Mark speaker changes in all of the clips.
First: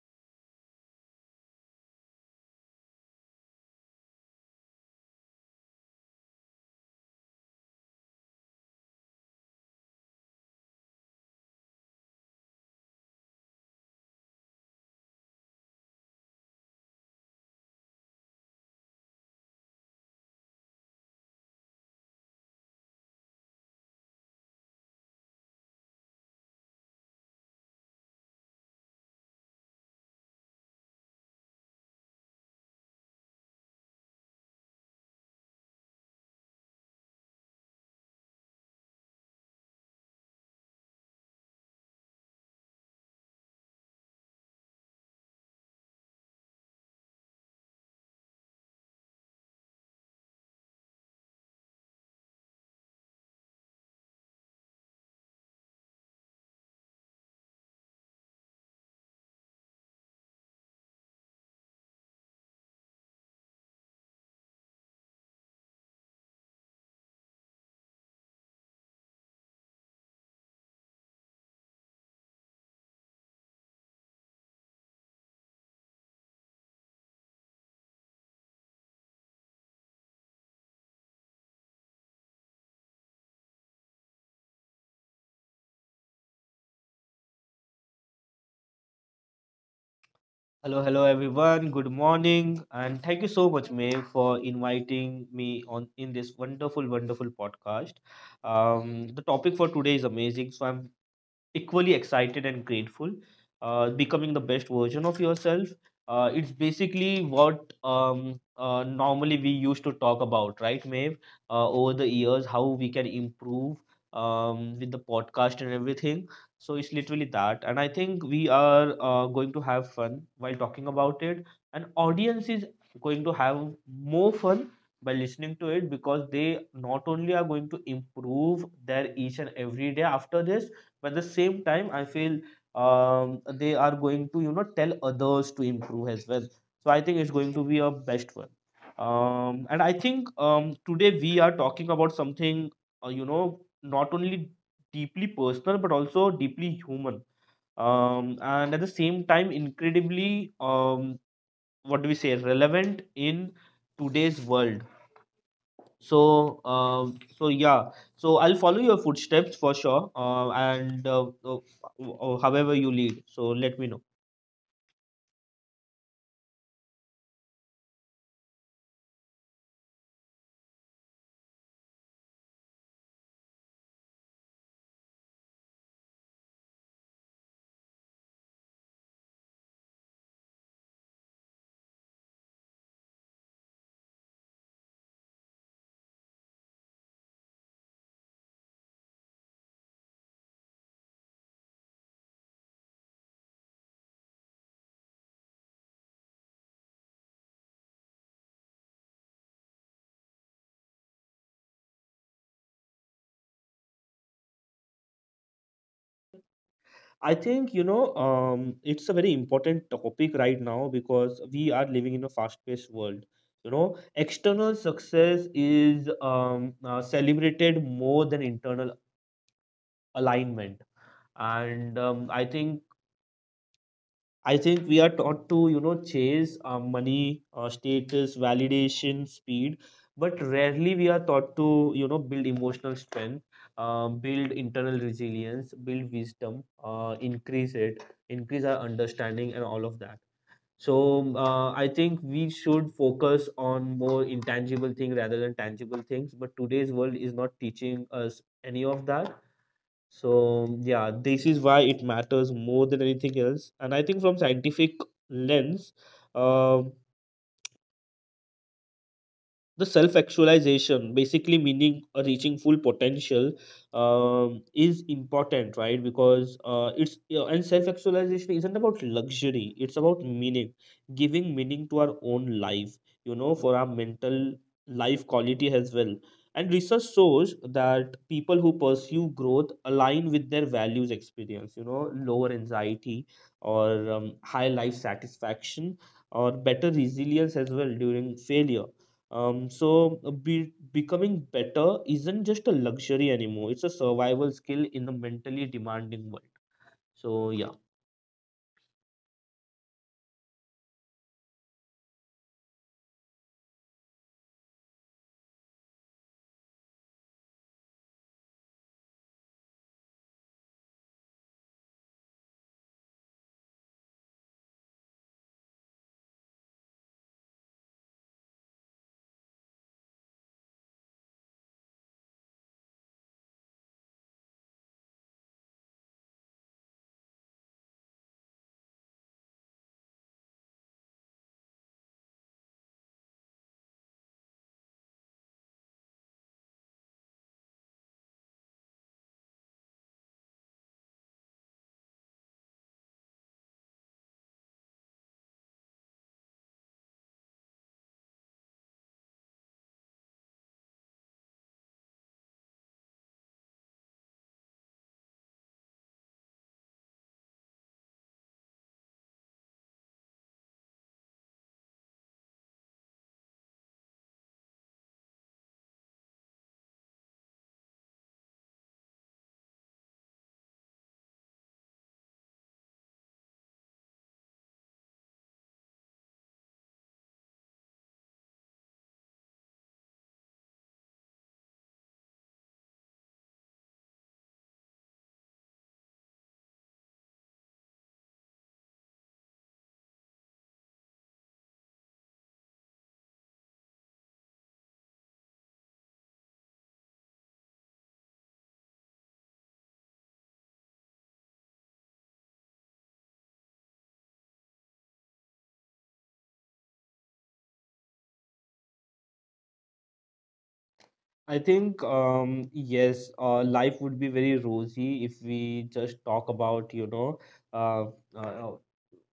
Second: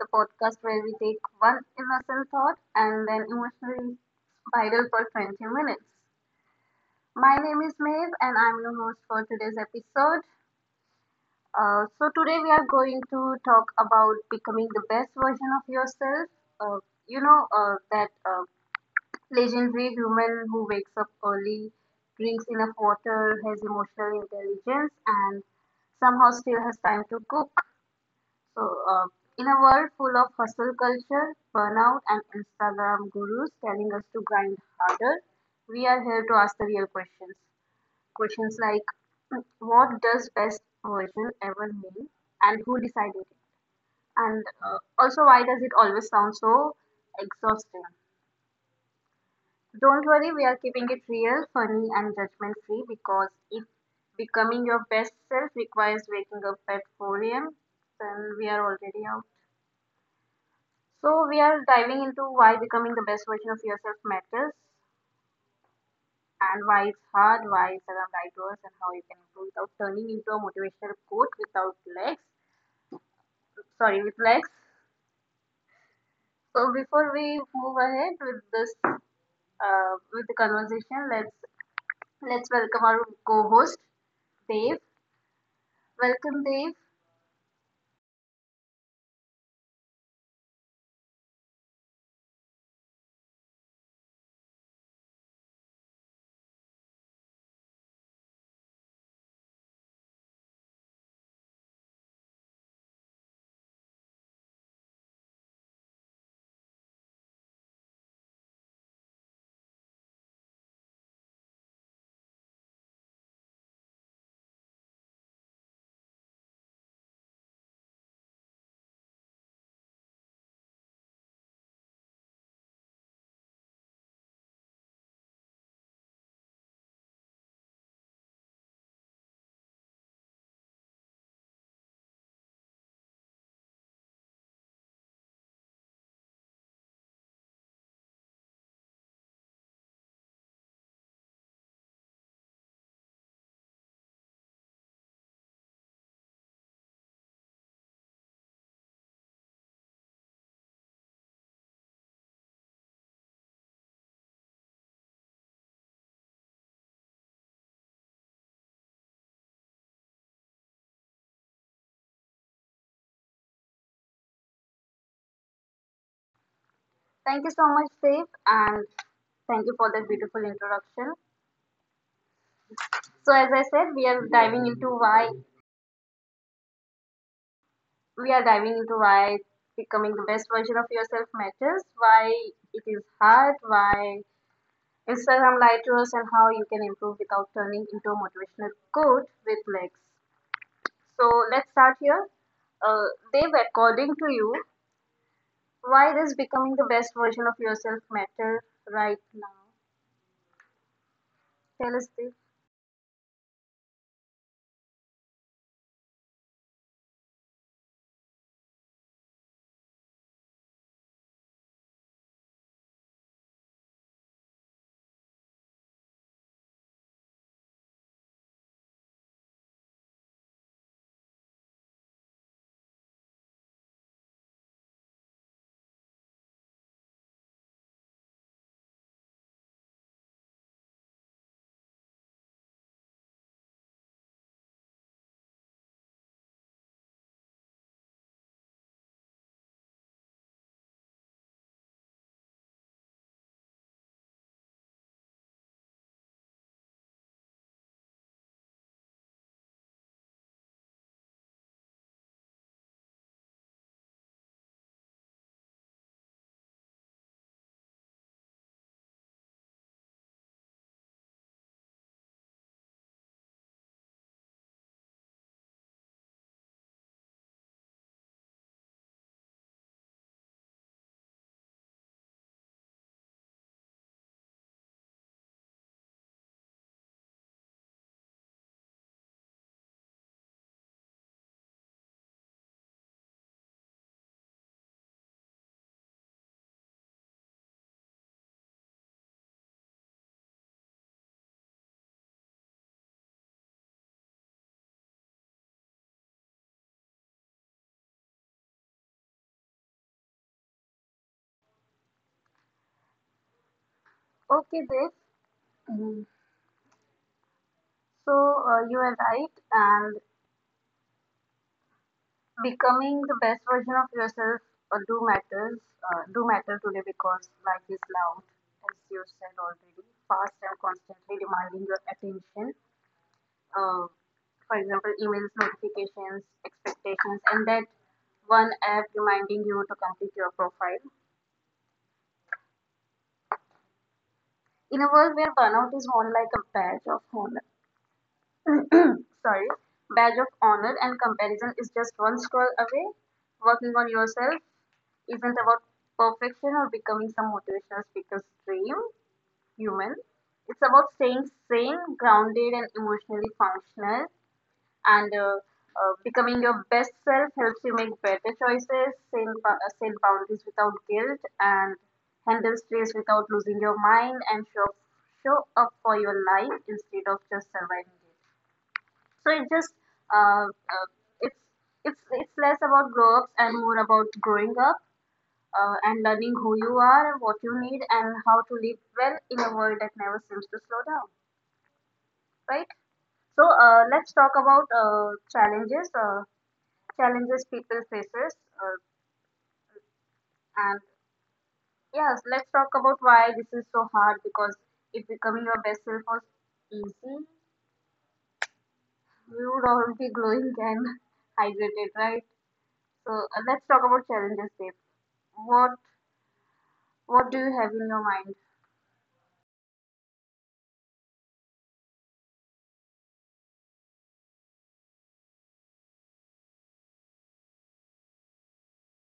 Speaker 1: the podcast where we take one innocent thought and then emotionally viral for 20 minutes. My name is Maeve, and I'm your host for today's episode. Today we are going to talk about becoming the best version of yourself. Uh, you know, that Legendary human who wakes up early, drinks enough water, has emotional intelligence, and somehow still has time to cook. So, uh, in a world full of hustle culture, burnout, and Instagram gurus telling us to grind harder, we are here to ask the real questions. Questions like, what does best version ever mean, and who decided it? And also, why does it always sound so exhausting? Don't worry, we are keeping it real, funny, and judgment free because if becoming your best self requires waking up at 4 a.m., then we are already out. So, we are diving into why becoming the best version of yourself matters and why it's hard, why it's alive to us, and how you can improve without turning into a motivational quote without legs. Sorry, with legs. So, before we move ahead with with the conversation, let's welcome our co-host Dave. Welcome, Dave.
Speaker 2: Hello, hello everyone. Good morning, and thank you so much, May, for inviting me on in this wonderful, wonderful podcast. The topic for today is amazing, so I'm equally excited and grateful, becoming the best version of yourself. It's basically what normally we used to talk about, right, Maeve? Over the years, how we can improve with the podcast and everything, so it's literally that. And I think we are going to have fun while talking about it, and audience is going to have more fun by listening to it, because they not only are going to improve their each and every day after this, but at the same time I feel, um, they are going to tell others to improve as well, so I think it's going to be a best one. And I think, today we are talking about something, uh, you know not only deeply personal but also deeply human, and at the same time incredibly, um, what do we say, relevant in today's world. So, uh, so yeah. So I'll follow your footsteps for sure. And however you lead, so let me know.
Speaker 1: Thank you so much, Dave, and thank you for that beautiful introduction. So, as I said, we are diving into why becoming the best version of yourself matters, why it is hard, why Instagram lied to us, and how you can improve without turning into a motivational quote with legs. So let's start here. Dave, according to you, why does becoming the best version of yourself matter right now? Tell us, Dave.
Speaker 2: I think, it's a very important topic right now because we are living in a fast-paced world. You know, external success is celebrated more than internal alignment, and I think, we are taught to, you know, chase money, status, validation, speed, but rarely we are taught to, you know, build emotional strength, build internal resilience, build wisdom, increase it, increase our understanding, and all of that. So, I think we should focus on more intangible things rather than tangible things. But today's world is not teaching us any of that, so yeah, this is why it matters more than anything else. And I think, from scientific lens, um the self actualization, basically meaning reaching full potential, is important, right? Because it's, you know, and self actualization isn't about luxury, it's about meaning, giving meaning to our own life, you know, for our mental life quality as well. And research shows that people who pursue growth align with their values experience, you know, lower anxiety, or high life satisfaction, or better resilience as well during failure. So becoming better isn't just a luxury anymore. It's a survival skill in a mentally demanding world. So yeah.
Speaker 1: Okay, Dave. Mhm. So you are right, and becoming the best version of yourself uh, do matters do matter today because life is loud, as you said already, fast and constantly demanding your attention. Uh, for example, emails, notifications, expectations, and that one app reminding you to complete your profile. In a world where burnout is more like a badge of honor sorry badge of honor and comparison is just one scroll away, working on yourself isn't about perfection or becoming some motivational speaker's dream human. It's about staying sane, grounded, and emotionally functional. And becoming your best self helps you make better choices, set boundaries without guilt, and handle stress without losing your mind, and show up for your life instead of just surviving it. So it just uh, uh, it's it's less about grow ups and more about growing up, and learning who you are, what you need, and how to live well in a world that never seems to slow down, right? So let's talk about challenges, challenges people faces, uh, and yes, let's talk about why this is so hard because if becoming your best self was easy, we would all be glowing and hydrated, right? So let's talk about challenges, Dave. What what do you have in your mind?
Speaker 2: I think, yes, life would be very rosy if we just talk about, you know, uh, uh, uh,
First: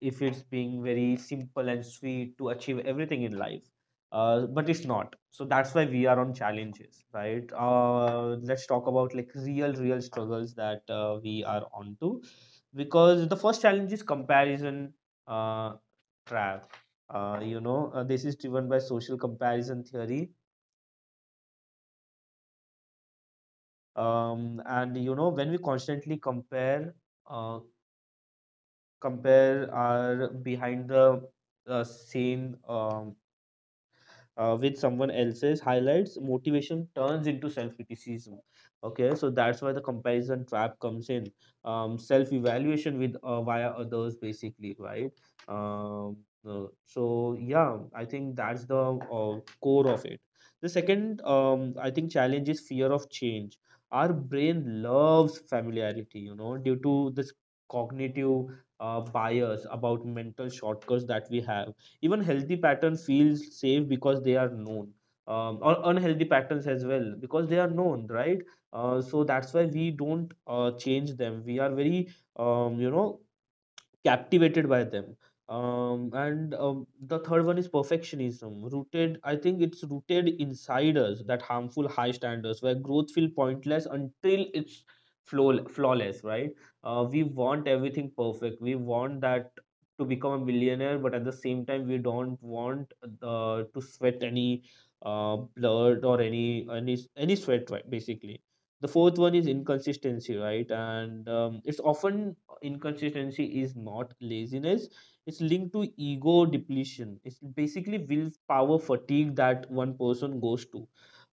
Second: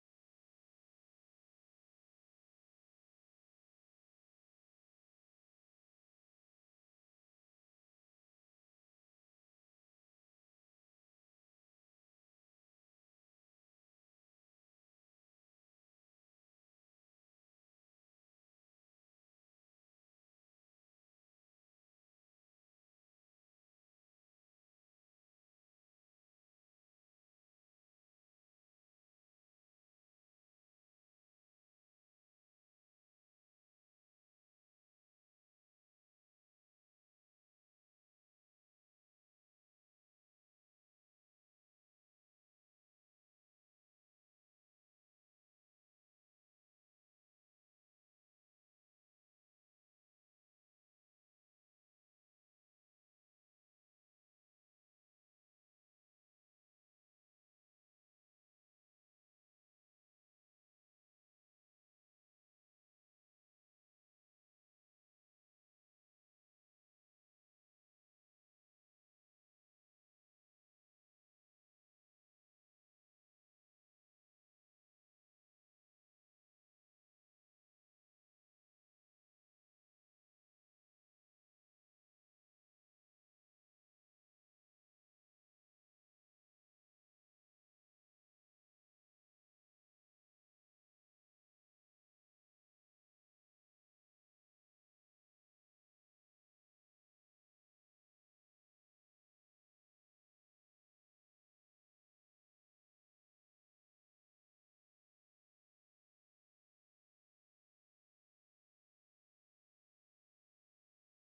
Speaker 2: if it's being very simple and sweet to achieve everything in life. But it's not. So that's why we are on challenges, right? Let's talk about, like, real, real struggles that we are onto, because the first challenge is comparison uh, trap. This is driven by social comparison theory, and you know when we constantly compare, uh, compare our behind the scene with someone else's highlights, motivation turns into self criticism. Okay, so that's why the comparison trap comes in. Self evaluation with, via others, basically, right? Um, so yeah, I think that's the core of it. The second, I think, challenge is fear of change. Our brain loves familiarity, you know, due to this cognitive bias about mental shortcuts that we have. Even healthy pattern feels safe because they are known, or unhealthy patterns as well because they are known, right? So that's why we don't change them. We are very, um, you know, captivated by them. And the third one is perfectionism. Rooted, I think it's rooted inside us, that harmful high standards where growth feel pointless until it's flawless, right? We want everything perfect. We want that to become a millionaire, but at the same time, we don't want to sweat any blood, or any sweat, right? Basically, the fourth one is inconsistency, right? And, it's often, inconsistency is not laziness, it's linked to ego depletion. It's basically willpower fatigue that one person goes to.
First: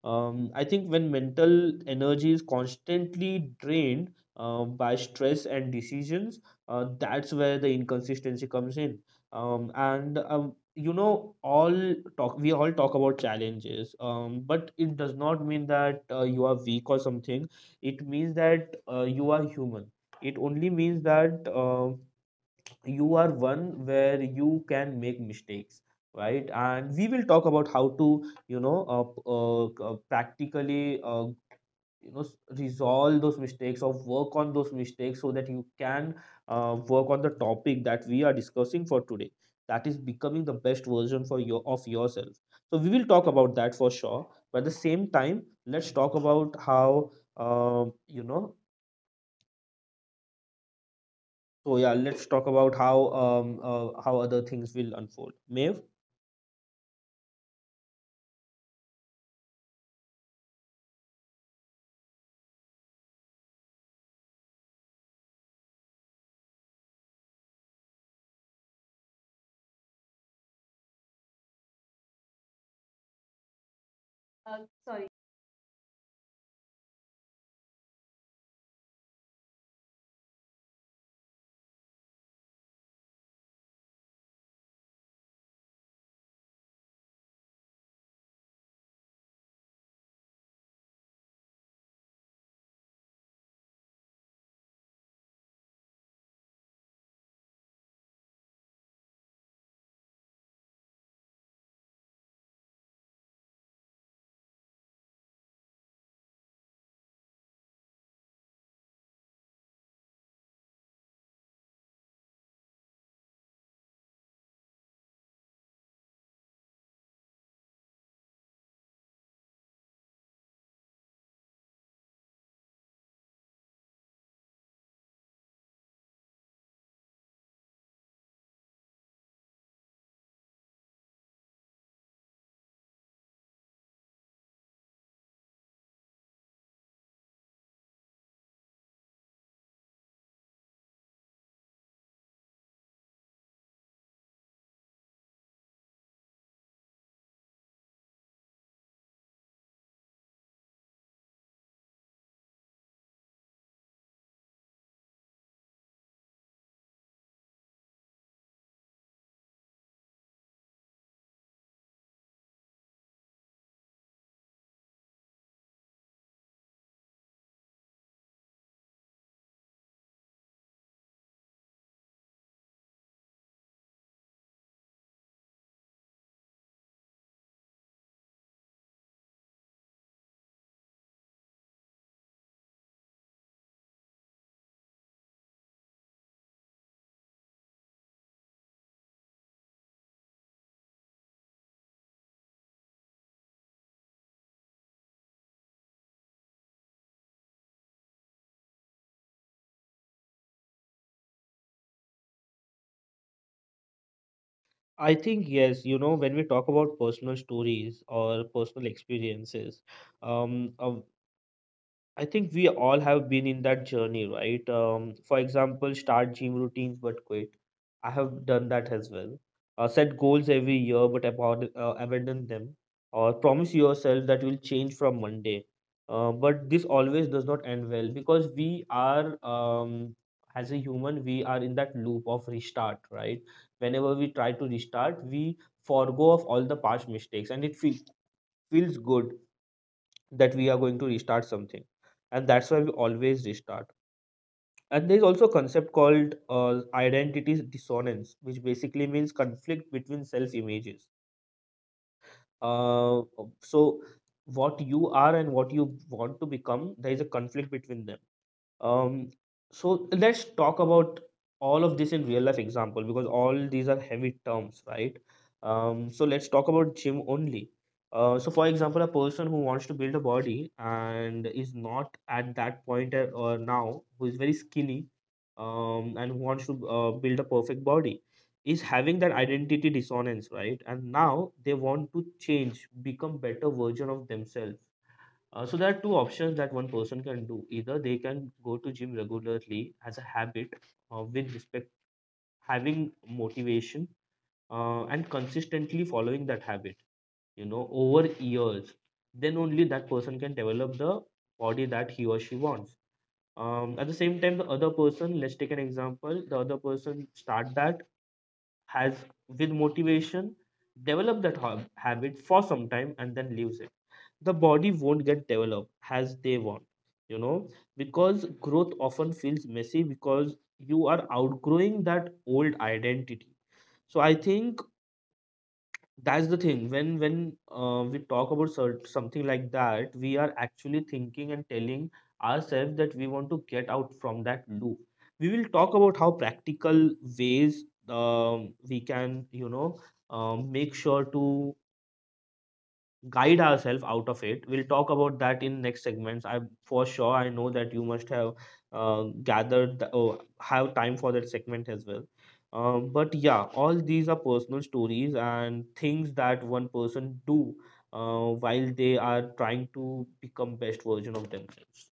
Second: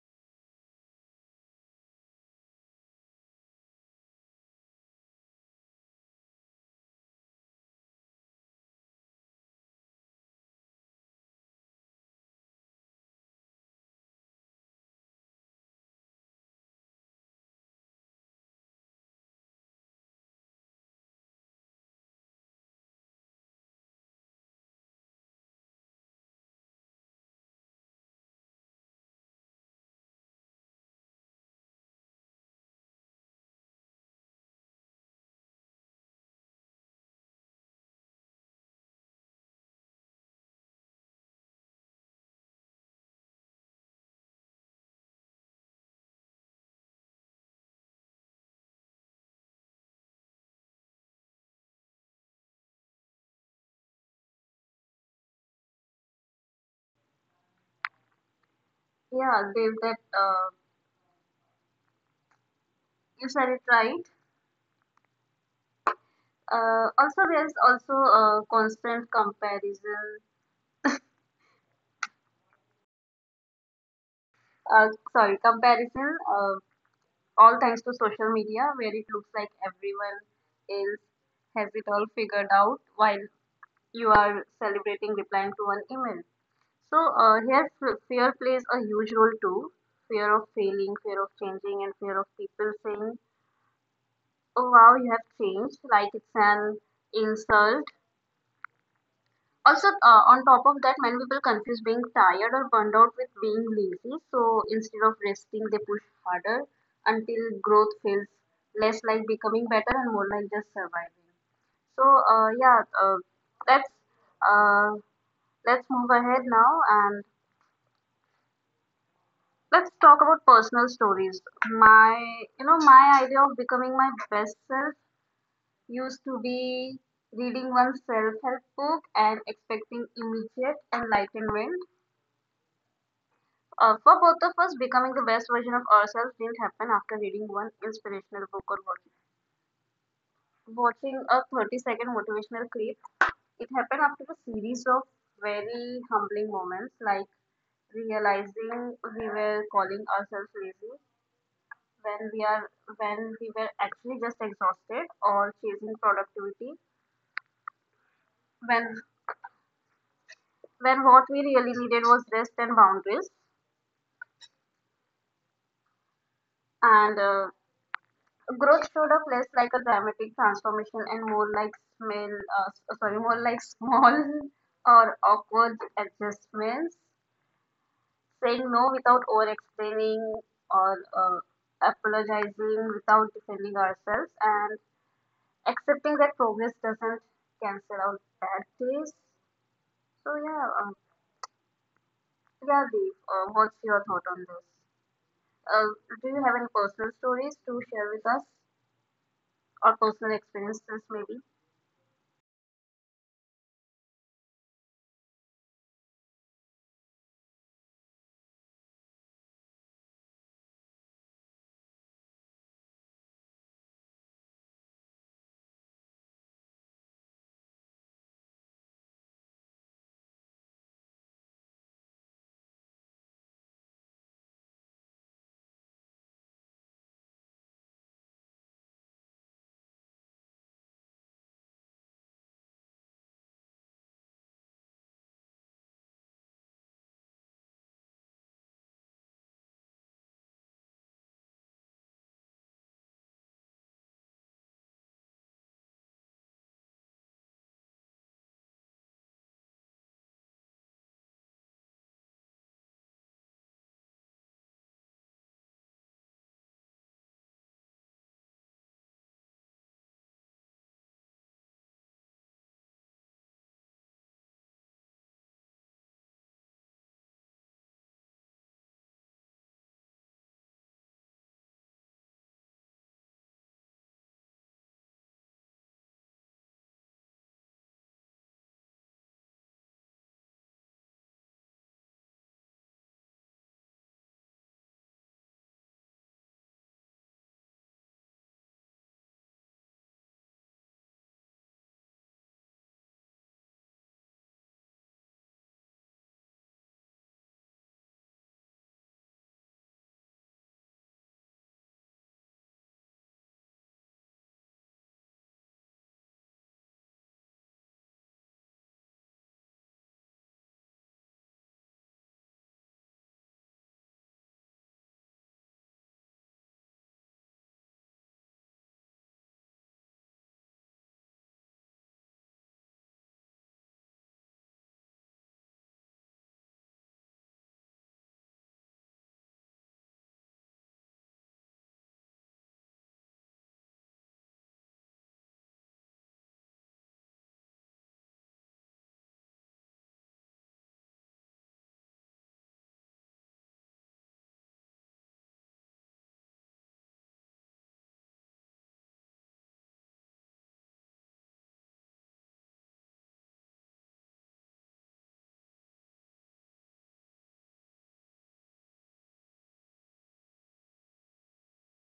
Speaker 2: I think when mental energy is constantly drained by stress and decisions, that's where the inconsistency comes in. And You know, all talk we all talk about challenges, but it does not mean that you are weak or something. It means that you are human. It only means that you are one where you can make mistakes, right? And we will talk about how to, you know, practically, you know resolve those mistakes or work on those mistakes, so that you can work on the topic that we are discussing for today, that is becoming the best version for your of yourself. So we will talk about that for sure. But at the same time, let's talk about how, um, you know so yeah, let's talk about how, how other things will unfold, Maeve?
Speaker 1: Yeah, Dave, that you said it right. Also, there's also a constant comparison. All thanks to social media, where it looks like everyone else has it all figured out, while you are celebrating replying to one email. So here, fear plays a huge role too. Fear of failing, fear of changing, and fear of people saying, "Oh wow, you have changed!" Like it's an insult. Also, on top of that, many people confuse being tired or burned out with being lazy. So instead of resting, they push harder until growth feels less like becoming better and more like just surviving. So let's uh, let's move ahead now and let's talk about personal stories. My, you know, my idea of becoming my best self used to be reading one self help book and expecting immediate enlightenment. For both of us, becoming the best version of ourselves didn't happen after reading one inspirational book or watching a 30-second motivational clip. It happened after a series of very humbling moments, like realizing we were calling ourselves lazy when we are when we were actually just exhausted, or chasing productivity when when what we really needed was rest and boundaries. And growth showed up less like a dramatic transformation and more like small or awkward adjustments. Saying no without over explaining, or apologizing without defending ourselves, and accepting that progress doesn't cancel out bad days. So yeah, Deep, what's your thought on this? Uh, do you have any personal stories to share with us, or personal experiences maybe?
Speaker 2: I think, yes, you know, when we talk about personal stories or personal experiences, um, uh, I think we all have been in that journey, right? For example, start gym routines but quit. I have done that as well. Set goals every year but abandon them. Or promise yourself that will change from Monday. But this always does not end well, because we are, as a human, we are in that loop of restart, right? Whenever we try to restart, we forgo of all the past mistakes, and it feels good that we are going to restart something, and that's why we always restart. And there's also a concept called identity dissonance, which basically means conflict between self images. Uh, so what you are and what you want to become, there is a conflict between them. Um, so let's talk about all of this in real life example, because all these are heavy terms, right? So let's talk about gym only. So for example, a person who wants to build a body and is not at that point, or now, who is very skinny, and who wants to build a perfect body, is having that identity dissonance, right? And now they want to change, become better version of themselves. So there are two options that one person can do. Either they can go to gym regularly as a habit, with respect, having motivation, and consistently following that habit. You know, over years, then only that person can develop the body that he or she wants. At the same time, the other person, let's take an example, the other person start that has with motivation, develop that habit for some time, and then leaves it. The body won't get developed as they want, you know, because growth often feels messy because you are outgrowing that old identity. So I think that's the thing. When we talk about something like that, we are actually thinking and telling ourselves that we want to get out from that loop. We will talk about how practical ways, we can, you know, make sure to guide ourselves out of it. We'll talk about that in next segments. I, for sure, I know that you must have gathered the, oh, have time for that segment as well. But yeah, all these are personal stories and things that one person do while they are trying to become best version of themselves.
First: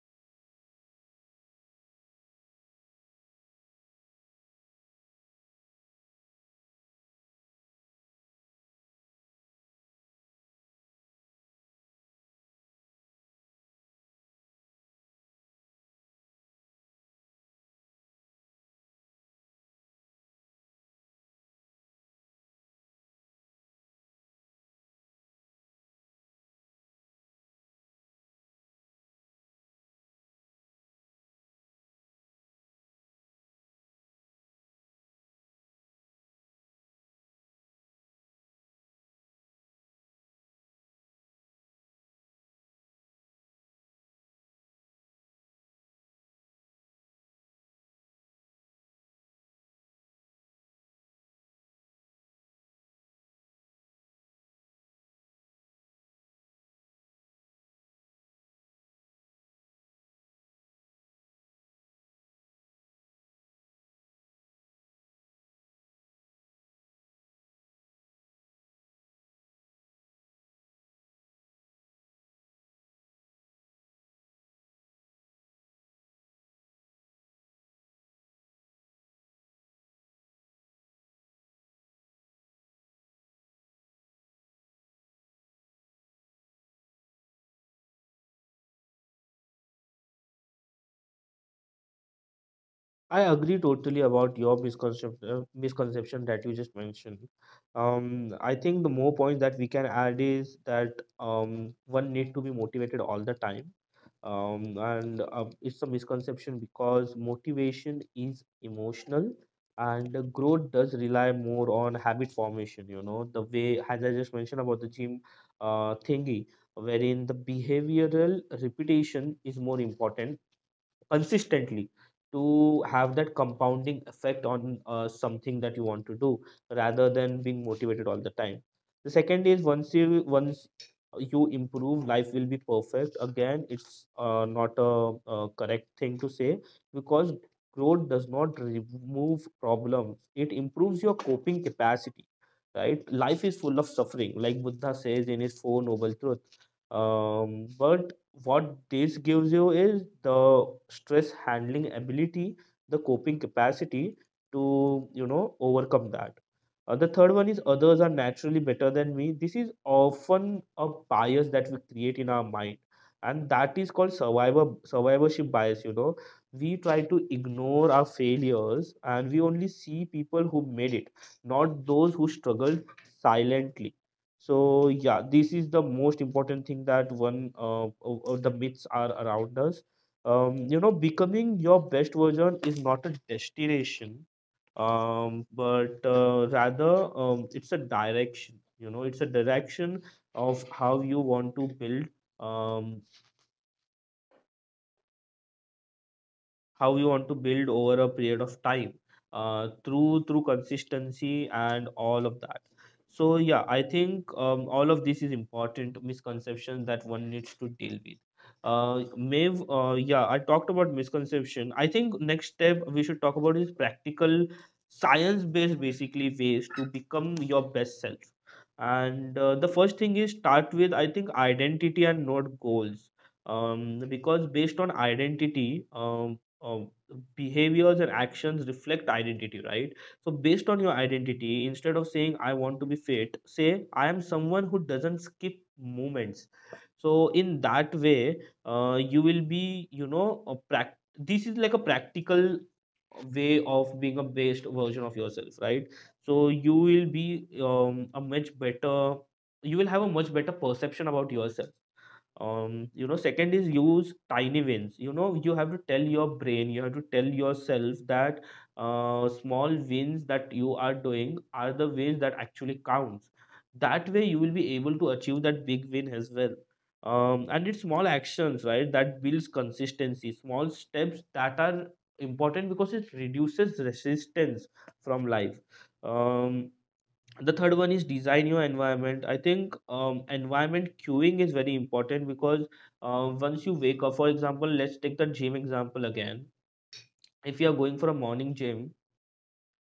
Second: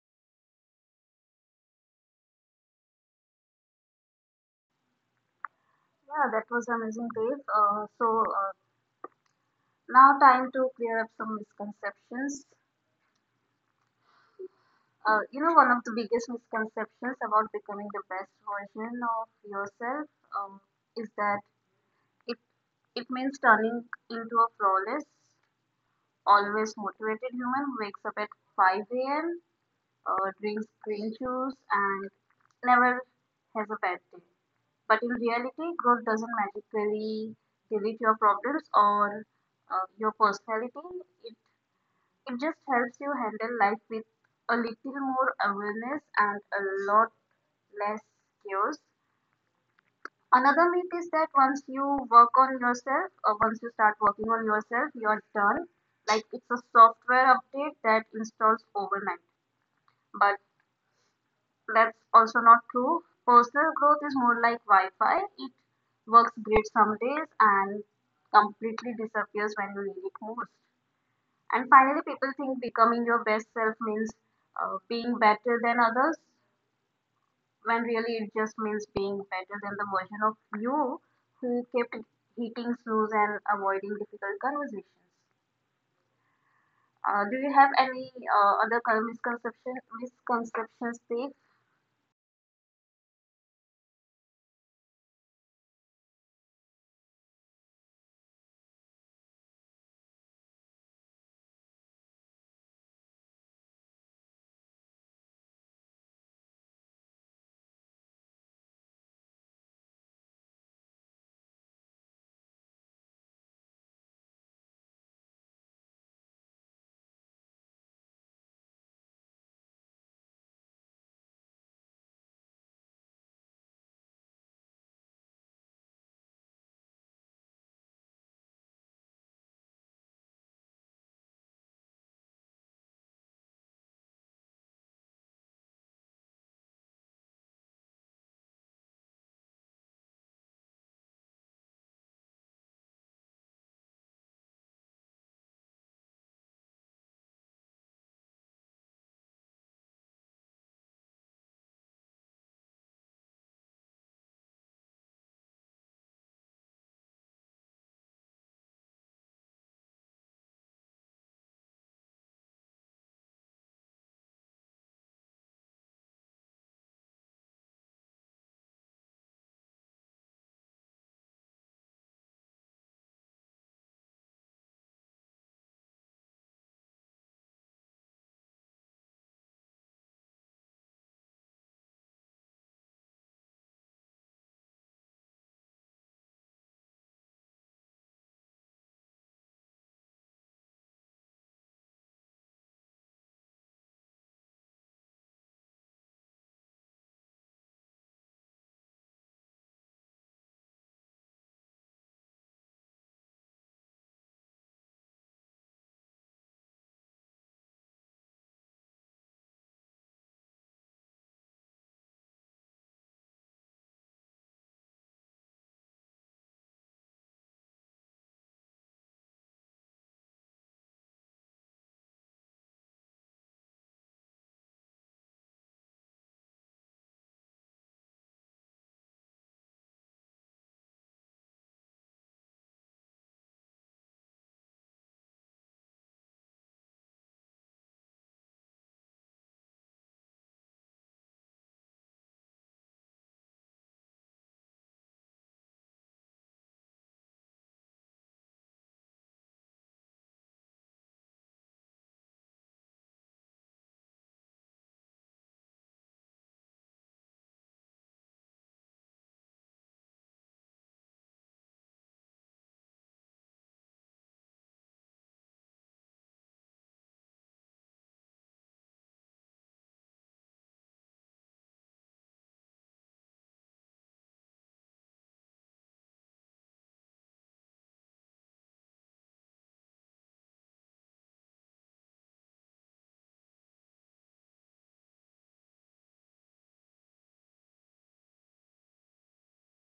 Speaker 1: Yeah, that was amazing, Dave. Now time to clear up some misconceptions. You know, one of the biggest misconceptions about becoming the best version of yourself um, is that it it means turning into a flawless, always motivated human who wakes up at 5 a.m., drinks green juice, and never has a bad day. But in reality, growth doesn't magically delete your problems or your personality. It just helps you handle life with a little more awareness and a lot less chaos. Another myth is that once you work on yourself, or once you start working on yourself, you're done. Like it's a software update that installs overnight. But That's also not true. Personal growth is more like Wi-Fi. It works great some days and completely disappears when you need it most. And finally, people think becoming your best self means being better than others, when really it just means being better than the version of you who kept hitting snooze and avoiding difficult conversations. Do you have any other kind of misconception Misconceptions, Steve?
Speaker 2: I agree totally about your misconception, misconception that you just mentioned. I think the more points that we can add is that, one need to be motivated all the time. And It's a misconception because motivation is emotional and the growth does rely more on habit formation, you know, the way, as I just mentioned about the gym thingy, wherein the behavioral repetition is more important consistently to have that compounding effect on something that you want to do rather than being motivated all the time. The second is, once you improve, life will be perfect again. It's not a, correct thing to say, because growth does not remove problems, it improves your coping capacity, right? Life is full of suffering, like Buddha says in his four noble truths. um, but what this gives you is the stress handling ability, the coping capacity to, you know, overcome that. The third one is others are naturally better than me. This is often a bias that we create in our mind, and that is called survivorship bias, you know. We try to ignore our failures and we only see people who made it, not those who struggled silently. So yeah, this is the most important thing that one of the myths are around us. You know, becoming your best version is not a destination, but rather it's a direction. You know, it's a direction of how you want to build. Um, how you want to build over a period of time through consistency and all of that. So yeah, I think all of this is important misconception that one needs to deal with. Maeve, yeah, I talked about misconception. I think next step we should talk about is practical, science based, basically, ways to become your best self. And the first thing is start with, I think, identity and not goals, because based on identity, uh, behaviors and actions reflect identity, right? So, based on your identity, instead of saying, I want to be fit, say, I am someone who doesn't skip moments. So, in that way, you will be, you know, a this is like a practical way of being a best version of yourself, right? So, you will be a much better, you will have a much better perception about yourself. You know, second is use tiny wins. You know, you have to tell your brain, you have to tell yourself that small wins that you are doing are the wins that actually counts. That way you will be able to achieve that big win as well. Um, and it's small actions, right, that builds consistency, small steps that are important because it reduces resistance from life. um, the third one is design your environment. I think environment queuing is very important because once you wake up, for example, let's take the gym example again. If you are going for a morning gym,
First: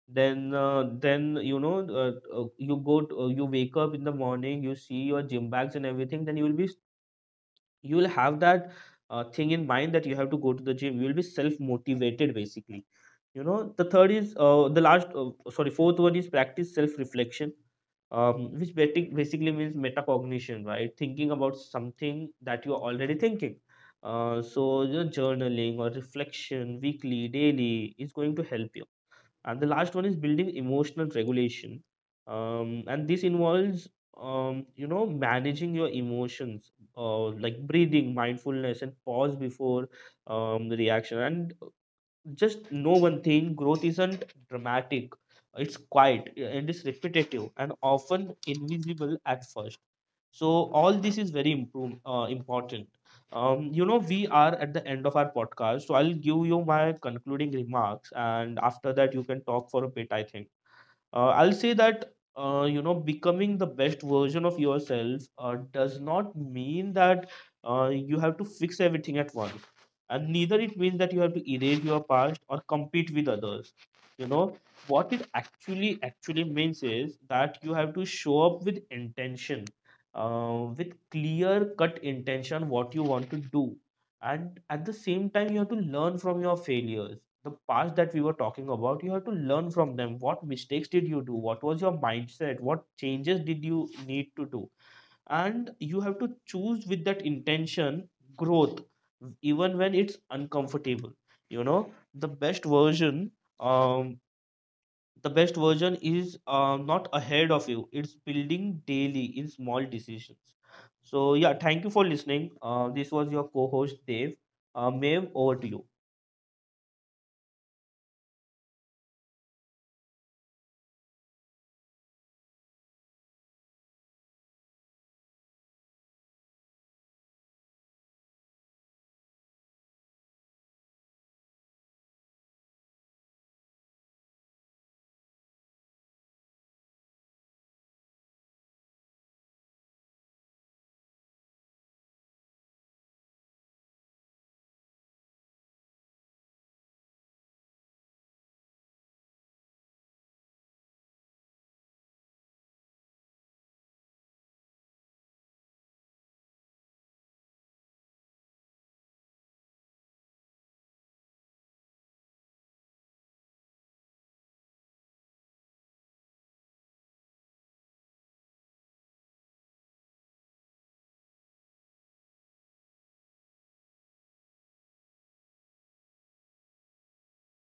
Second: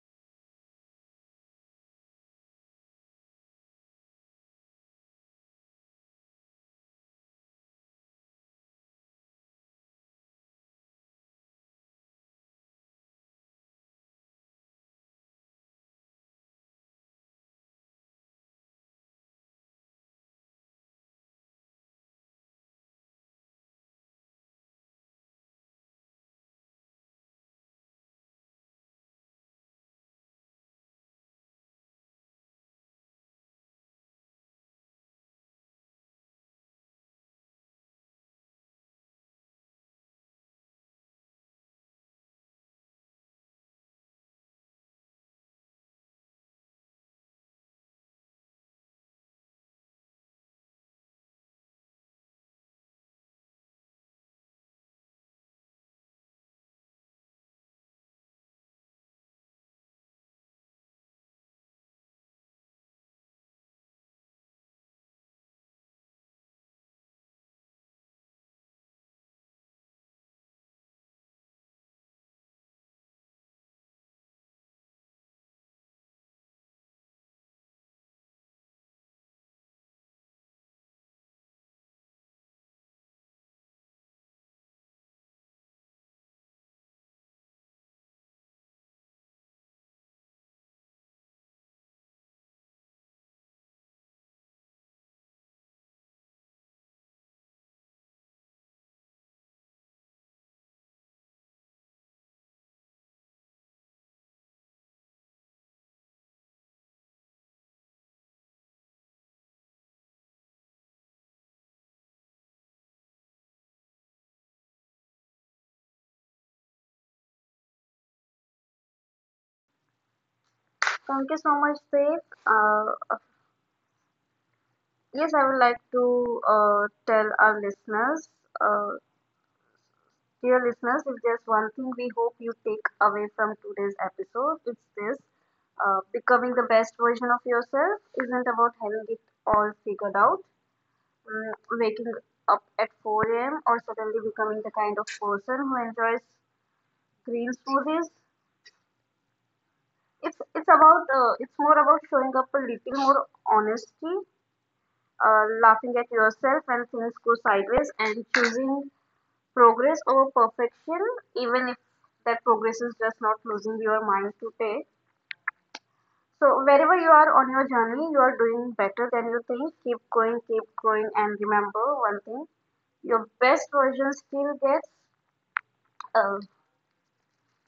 Speaker 2: then you know you go to, you wake up in the morning, you see your gym bags and everything, then you will be, you will have that thing in mind that you have to go to the gym. You will be self motivated, basically. You know, the third is the last sorry, fourth one is practice self reflection, which basically means metacognition, right, thinking about something that you are already thinking. So, you know, journaling or reflection weekly, daily is going to help you. And the last one is building emotional regulation. And this involves, you know, managing your emotions, like breathing, mindfulness, and pause before the reaction. And just know one thing, growth isn't dramatic, it's quiet and it's repetitive and often invisible at first. So all this is very important. Um, you know, we are at the end of our podcast, so I'll give you my concluding remarks and after that you can talk for a bit, I think. I'll say that, you know, becoming the best version of yourself does not mean that you have to fix everything at once, and neither it means that you have to erase your past or compete with others, you know. What it actually means is that you have to show up with intention, with clear cut intention, what you want to do. And at the same time you have to learn from your failures, the past that we were talking about. You have to learn from them, what mistakes did you do, what was your mindset, what changes did you need to do. And you have to choose with that intention, growth, even when it's uncomfortable, you know. The best version, um the best version is not ahead of you, it's building daily in small decisions. So yeah, thank you for listening. This was your co-host Dave. Maeve, over to you.
Speaker 1: Thank you so much, Steve. Yes, I would like to tell our listeners, uh, dear listeners, if there's one thing we hope you take away from today's episode, it's this. Becoming the best version of yourself isn't about having it all figured out, mm, waking up at 4 a.m., or suddenly becoming the kind of person who enjoys green smoothies. It's more about showing up a little more honesty, laughing at yourself when things go sideways, and choosing progress over perfection, even if that progress is just not losing your mind to take. So, wherever you are on your journey, you are doing better than you think. Keep going, and remember one thing, your best version still gets. Uh,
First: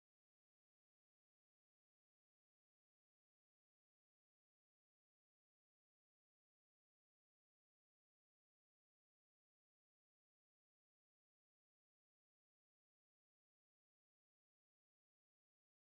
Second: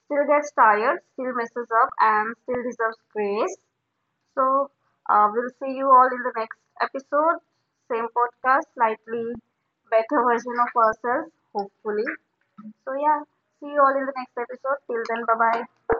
Speaker 1: Still gets tired, still messes up, and still deserves grace. So, we'll see you all in the next episode. Same podcast, slightly better version of ourselves, hopefully. So, yeah, see you all in the next episode. Till then, bye bye.